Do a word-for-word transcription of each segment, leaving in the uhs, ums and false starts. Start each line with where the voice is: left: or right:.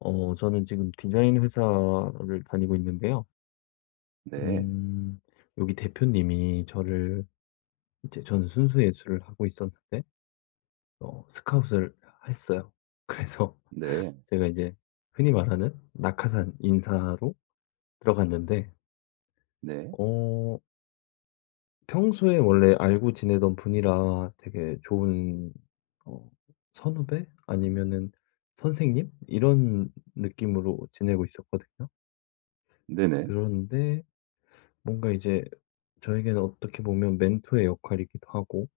left: 어, 저는 지금 디자인 회사를 다니고 있는데요.
right: 네.
left: 음, 여기 대표님이 저를, 이제 저는 순수 예술을 하고 있었는데, 어, 스카웃을 했어요. 그래서
right: 네.
left: 제가 이제 흔히 말하는 낙하산 인사로 들어갔는데,
right: 네.
left: 어, 평소에 원래 알고 지내던 분이라 되게 좋은, 어, 선후배? 아니면은 선생님? 이런 느낌으로 지내고 있었거든요.
right: 네네.
left: 그런데 뭔가 이제 저에게는 어떻게 보면 멘토의 역할이기도 하고,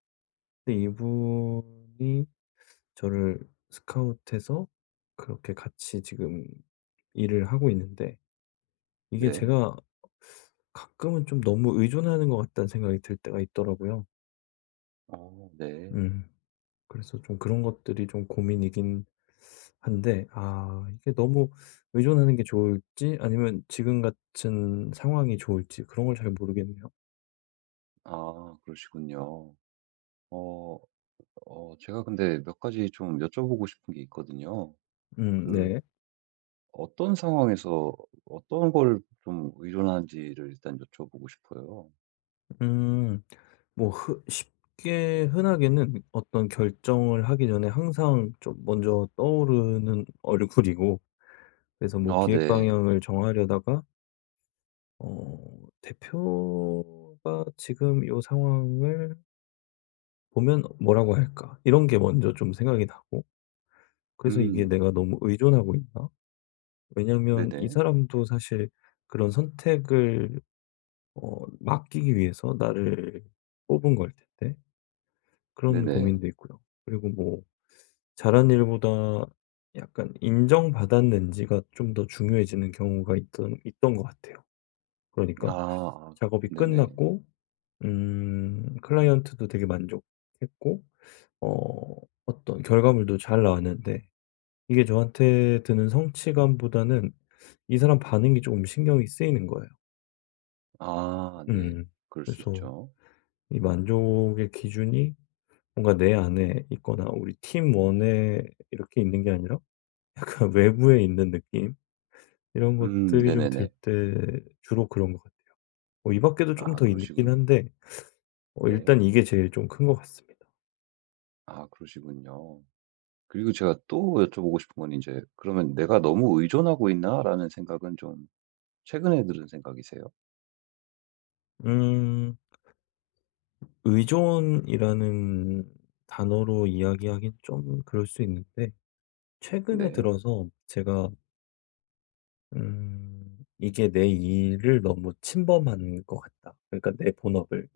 left: 근데 이분이 저를 스카우트해서 그렇게 같이 지금 일을 하고 있는데, 이게
right: 네.
left: 제가 가끔은 좀 너무 의존하는 것 같다는 생각이 들 때가 있더라고요.
right: 어 네.
left: 음, 그래서 좀 그런 것들이 좀 고민이긴 한데, 아, 이게 너무 의존하는 게 좋을지, 아니면 지금 같은 상황이 좋을지, 그런 걸 잘 모르겠네요.
right: 아 그러시군요. 어 어 제가 근데 몇 가지 좀 여쭤보고 싶은 게 있거든요.
left: 음,
right: 그
left: 네.
right: 어떤 상황에서 어떤 걸 좀 의존하는지를 일단 여쭤보고 싶어요.
left: 음. 뭐 흔 쉽게 흔하게는 어떤 결정을 하기 전에 항상 좀 먼저 떠오르는 얼굴이고, 그래서 뭐
right: 아
left: 기획
right: 네.
left: 방향을 정하려다가 어 '대표가 지금 요 상황을 보면 뭐라고 할까?' 이런 게 먼저 좀 생각이 나고, 그래서 이게
right: 음.
left: '내가 너무 의존하고 있나?' 왜냐면 이
right: 네네.
left: 사람도 사실 그런 선택을 어 맡기기 위해서 나를 뽑은 걸 텐데, 그런
right: 네네.
left: 고민도 있고요. 그리고 뭐 잘한 일보다 약간 인정받았는지가 좀 더 중요해지는 경우가 있던 있던 것 같아요.
right: 아
left: 그러니까
right: 아
left: 작업이
right: 네네.
left: 끝났고, 음 클라이언트도 되게 만족했고, 어 어떤 결과물도 잘 나왔는데, 이게 저한테 드는 성취감보다는 이 사람 반응이 조금 신경이 쓰이는 거예요.
right: 아 네.
left: 음.
right: 그럴 수
left: 그래서
right: 있죠.
left: 이 만족의 기준이 뭔가 내 안에 있거나 우리 팀원에 이렇게 있는 게 아니라 약간 외부에 있는 느낌? 이런
right: 음
left: 것들이 좀 들
right: 네네네.
left: 때 주로 그런 것 같아요. 어, 이 밖에도 조금
right: 아
left: 더 있긴
right: 그러시군요.
left: 한데, 어
right: 네.
left: 일단 이게 제일 좀 큰 것 같습니다.
right: 아 그러시군요. 그리고 제가 또 여쭤보고 싶은 건 이제 그러면 '내가 너무 의존하고 있나?'라는 생각은 좀 최근에 들은 생각이세요?
left: 음 의존이라는 단어로 이야기하긴 좀 그럴 수 있는데, 최근에
right: 네.
left: 들어서 제가 음 '이게 내 일을 너무 침범한 것 같다.' 그러니까 내 본업을.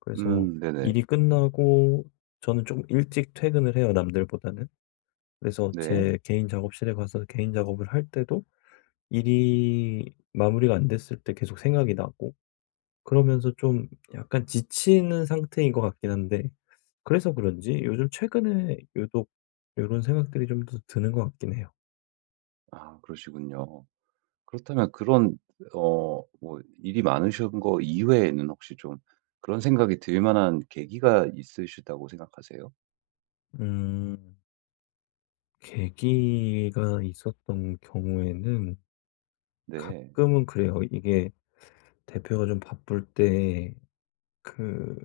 left: 그래서
right: 음 네네.
left: 일이 끝나고 저는 좀 일찍 퇴근을 해요, 남들보다는. 그래서
right: 네.
left: 제 개인 작업실에 가서 개인 작업을 할 때도 일이 마무리가 안 됐을 때 계속 생각이 나고, 그러면서 좀 약간 지치는 상태인 것 같긴 한데, 그래서 그런지 요즘 최근에 유독 이런 생각들이 좀 더 드는 것 같긴 해요.
right: 아 그러시군요. 그렇다면 그런 어 뭐 일이 많으신 거 이외에는 혹시 좀 그런 생각이 들 만한 계기가 있으시다고 생각하세요?
left: 음, 계기가 있었던 경우에는
right: 네.
left: 가끔은 그래요. 이게 대표가 좀 바쁠 때그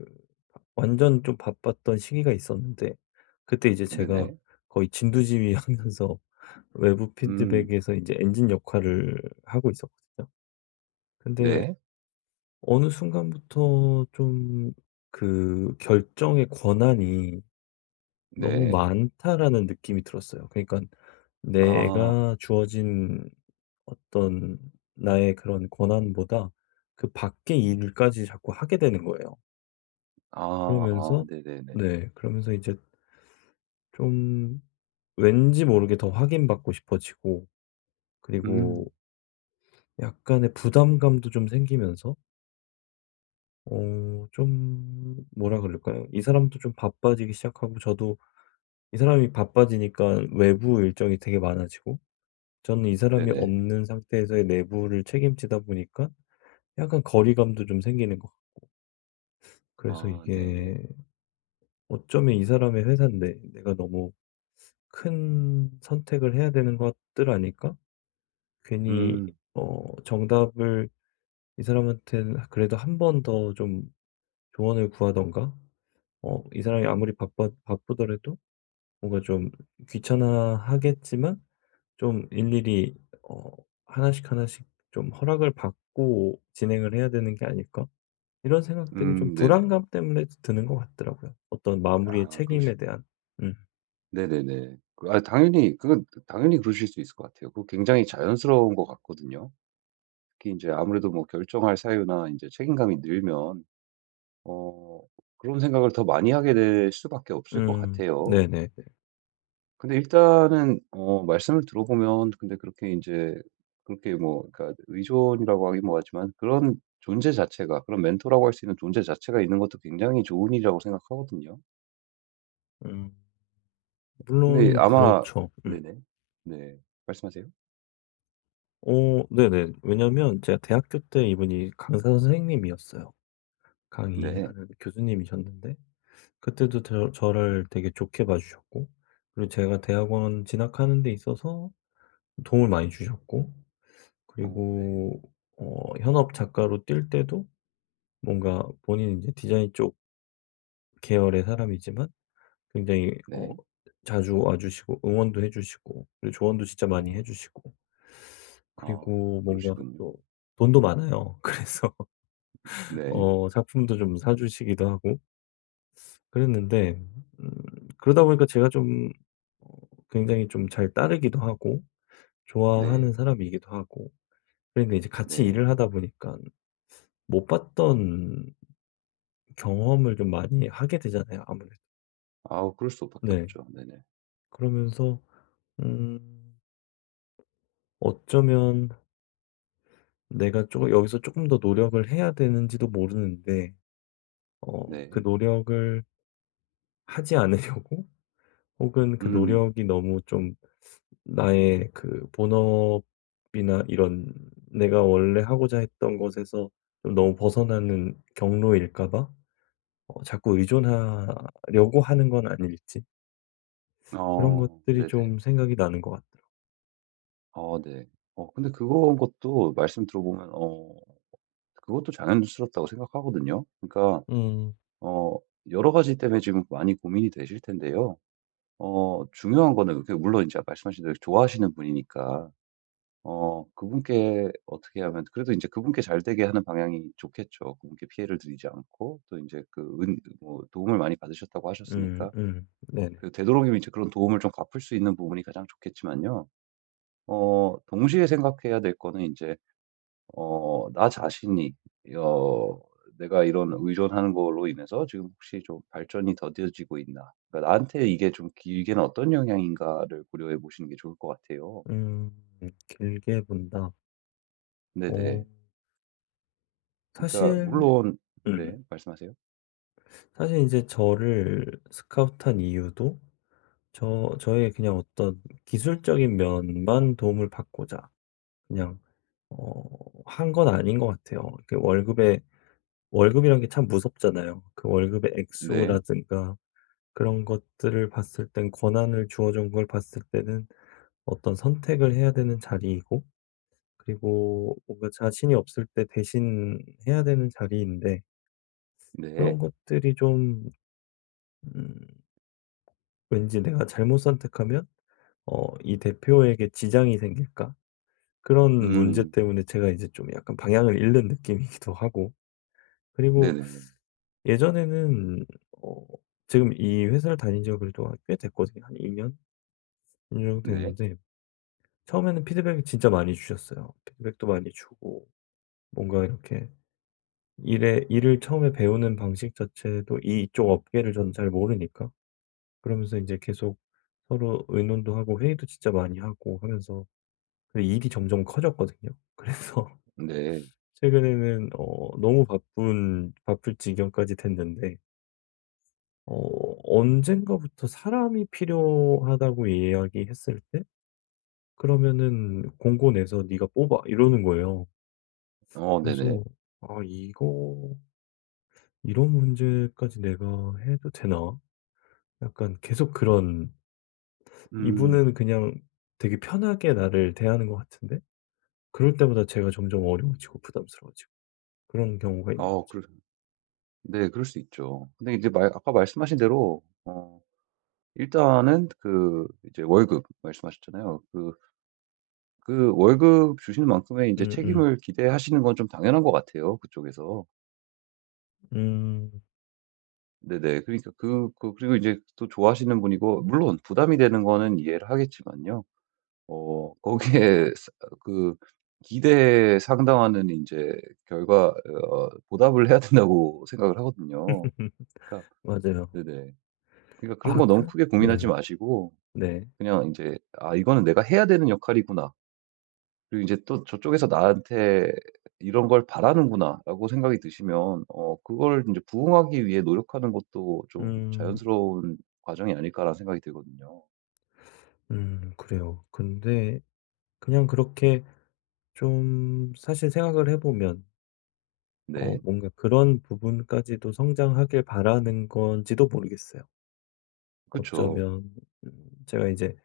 left: 완전 좀 바빴던 시기가 있었는데, 그때 이제 제가
right: 네네.
left: 거의 진두지휘하면서 외부
right: 음.
left: 피드백에서 이제 엔진 역할을 하고 있었거든요. 근데
right: 네.
left: 어느 순간부터 좀 그 결정의 권한이 너무
right: 네.
left: 많다라는 느낌이 들었어요. 그러니까
right: 아.
left: 내가 주어진 어떤 나의 그런 권한보다 그 밖의 일까지 자꾸 하게 되는 거예요.
right: 아 아
left: 그러면서.
right: 네네네.
left: 네. 그러면서 이제 좀 왠지 모르게 더 확인받고 싶어지고, 그리고
right: 음.
left: 약간의 부담감도 좀 생기면서 어 좀 뭐라 그럴까요? 이 사람도 좀 바빠지기 시작하고, 저도 이 사람이 바빠지니까 외부 일정이 되게 많아지고, 저는 이 사람이
right: 네네.
left: 없는 상태에서의 내부를 책임지다 보니까 약간 거리감도 좀 생기는 것같요. 그래서
right: 아 네.
left: 이게 어쩌면 이 사람의 회사인데 내가 너무 큰 선택을 해야 되는 것들 아닐까? 괜히
right: 음.
left: 어 정답을 이 사람한테는 그래도 한 번 더 좀 조언을 구하던가, 어 이 사람이 아무리 바빠 바쁘더라도 뭔가 좀 귀찮아하겠지만 좀 일일이 어 '하나씩 하나씩 좀 허락을 받고 진행을 해야 되는 게 아닐까?' 이런 생각들이 좀
right: 음 네네.
left: 불안감 때문에 드는 것 같더라고요. 어떤 마무리의
right: 아 그러시
left: 책임에 대한. 음.
right: 네네네. 그 아 당연히 그건 당연히 그러실 수 있을 것 같아요. 그거 굉장히 자연스러운 것 같거든요. 특히 이제 아무래도 뭐 결정할 사유나 이제 책임감이 늘면 어 그런 생각을 더 많이 하게 될 수밖에 없을 것
left: 음.
right: 같아요.
left: 네네네.
right: 근데 일단은 어 말씀을 들어보면 근데 그렇게 이제 그렇게 뭐 그러니까 의존이라고 하긴 뭐하지만 그런 존재 자체가 그런 멘토라고 할 수 있는 존재 자체가 있는 것도 굉장히 좋은 일이라고 생각하거든요.
left: 음.
right: 근데
left: 물론
right: 아마
left: 그렇죠. 음.
right: 네네. 네. 말씀하세요.
left: 어 네네. 왜냐면 제가 대학교 때 이분이 강사 선생님이었어요.
right: 네.
left: 강의하는 교수님이셨는데, 그때도 저 저를 되게 좋게 봐 주셨고, 그리고 제가 대학원 진학하는 데 있어서 도움을 많이 주셨고,
right: 어 네.
left: 그리고 어 현업 작가로 뛸 때도 뭔가 본인 이제 디자인 쪽 계열의 사람이지만 굉장히, 어
right: 네.
left: 자주 와 주시고 응원도 해 주시고, 그리고 조언도 진짜
right: 어.
left: 많이 해 주시고,
right: 아
left: 그리고 뭔가
right: 그러시군요.
left: 또 돈도 많아요. 그래서
right: 네.
left: 어 작품도 좀 사 주시기도 하고 그랬는데, 음 그러다 보니까 제가 좀, 어 굉장히 좀 잘 따르기도 하고 좋아하는
right: 네.
left: 사람이기도 하고. 그런데 이제 같이
right: 네.
left: 일을 하다 보니까 못 봤던 경험을 좀 많이 하게 되잖아요, 아무래도.
right: 아우 그럴 수밖에
left: 네.
right: 없죠. 네네.
left: 그러면서 음 어쩌면 내가 조금 여기서 조금 더 노력을 해야 되는지도 모르는데, 어 그
right: 네.
left: 노력을 하지 않으려고 혹은 그
right: 음.
left: 노력이 너무 좀 나의 그 본업이나 이런 내가 원래 하고자 했던 것에서 좀 너무 벗어나는 경로일까 봐 어 자꾸 의존하려고 하는 건 아닐지, 그런
right: 어
left: 것들이
right: 네네.
left: 좀 생각이 나는 것 같아요.
right: 어 네. 어 근데 그런 것도 말씀 들어보면 어 그것도 자연스럽다고 생각하거든요. 그러니까
left: 음.
right: 어 여러 가지 때문에 지금 많이 고민이 되실 텐데요. 어 중요한 거는 그 물론 이제 말씀하신 대로 좋아하시는 분이니까 어 그분께 어떻게 하면 그래도 이제 그분께 잘 되게 하는 방향이 좋겠죠. 그분께 피해를 드리지 않고 또 이제 그 은 뭐 도움을 많이 받으셨다고
left: 음,
right: 하셨으니까
left: 음. 네네.
right: 그 되도록이면 이제 그런 도움을 좀 갚을 수 있는 부분이 가장 좋겠지만요. 어 동시에 생각해야 될 거는 이제 어 나 자신이 어 '내가 이런 의존하는 걸로 인해서 지금 혹시 좀 발전이 더뎌지고 있나? 그러니까 나한테 이게 좀 길게는 어떤 영향인가.'를 고려해 보시는 게 좋을 것 같아요.
left: 음. 길게 본다. 어
right: 네네. 그러니까
left: 사실
right: 물론 네.
left: 음
right: 말씀하세요.
left: 사실 이제 저를 스카우트한 이유도, 저 저의 그냥 어떤 기술적인 면만 도움을 받고자 그냥 어 한 건 아닌 것 같아요. 그 월급에 월급이란 게 참 무섭잖아요. 그 월급의
right: 네.
left: 액수라든가 그런 것들을 봤을 땐, 권한을 주어 준 걸 봤을 때는 어떤 선택을 해야 되는 자리이고, 그리고 뭔가 자신이 없을 때 대신 해야 되는 자리인데, 그런
right: 네.
left: 것들이 좀, 음 왠지 '내가 잘못 선택하면 어 이 대표에게 지장이 생길까?' 그런 문제
right: 음.
left: 때문에 제가 이제 좀 약간 방향을 잃는 느낌이기도 하고, 그리고
right: 네네.
left: 예전에는 어 지금 이 회사를 다닌 지가 그래도 꽤 됐거든요. 한이 년? 정도
right: 네.
left: 됐는데, 처음에는 피드백을 진짜 많이 주셨어요. 피드백도 많이 주고 뭔가 이렇게 일에 일을 처음에 배우는 방식 자체도 이- 이쪽 업계를 저는 잘 모르니까, 그러면서 이제 계속 서로 의논도 하고 회의도 진짜 많이 하고 하면서. 근데 일이 점점 커졌거든요. 그래서
right: 네.
left: 최근에는 어 너무 바쁜 바쁠 지경까지 됐는데, 어 언젠가부터 사람이 필요하다고 이야기했을 때 그러면은 "공고 내서 네가 뽑아." 이러는 거예요.
right: 어 네네.
left: 그래서 '아 이거 이런 문제까지 내가 해도 되나?' 약간 계속 그런,
right: 음.
left: 이분은 그냥 되게 편하게 나를 대하는 것 같은데 그럴 때마다 제가 점점 어려워지고 부담스러워지고, 그런 경우가 있는
right: 어 그
left: 거죠.
right: 네, 그럴 수 있죠. 근데 이제 말 아까 말씀하신 대로 어 일단은 그 이제 월급 말씀하셨잖아요. 그 그 월급 주시는 만큼의 인제
left: 음음.
right: 책임을 기대하시는 건 좀 당연한 것 같아요, 그쪽에서.
left: 음. 음.
right: 네네. 그러니까 그 그 그리고 이제 또 좋아하시는 분이고 물론 부담이 되는 거는 이해를 하겠지만요. 어 거기에 사 그 기대에 상당하는 이제 결과 어 보답을 해야 된다고 생각을 하거든요. 그러니까
left: 맞아요.
right: 네네. 그러니까 그런
left: 아
right: 거 너무
left: 그
right: 크게 고민하지
left: 네.
right: 마시고
left: 네.
right: 그냥 이제 '아 이거는 내가 해야 되는 역할이구나. 그리고 이제 또 저쪽에서 나한테 이런 걸 바라는구나.'라고 생각이 드시면 어 그걸 이제 부응하기 위해 노력하는 것도 좀
left: 음.
right: 자연스러운 과정이 아닐까라는 생각이 들거든요.
left: 음 그래요. 근데 그냥 그렇게 좀 사실 생각을 해 보면, 어
right: 네.
left: 뭔가 그런 부분까지도 성장하길 바라는 건지도 모르겠어요.
right: 그쵸.
left: 어쩌면 음 제가 이제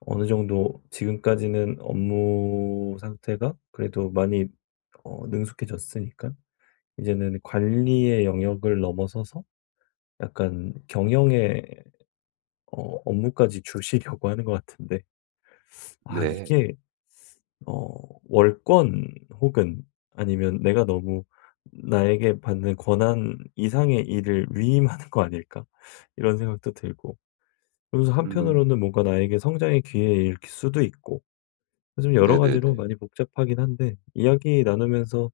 left: 어느 정도 지금까지는 업무 상태가 그래도 많이, 어 능숙해졌으니까 이제는 관리의 영역을 넘어서서 약간 경영의 어 업무까지 주시려고 하는 것 같은데, 아
right: 네.
left: 이게 어 월권, 혹은 아니면 내가 너무 나에게 받는 권한 이상의 일을 위임하는 거 아닐까? 이런 생각도 들고, 그러면서
right: 음.
left: 한편으로는 뭔가 나에게 성장의 기회일 수도 있고, 좀 여러 가지로
right: 네네네.
left: 많이 복잡하긴 한데 이야기 나누면서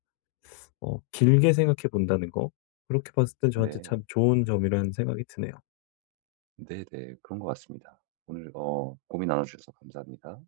left: 어 길게 생각해 본다는 거, 그렇게 봤을 땐 저한테 참
right: 네.
left: 좋은 점이라는 생각이 드네요.
right: 네네. 그런 것 같습니다. 오늘 어 고민 나눠 주셔서 감사합니다.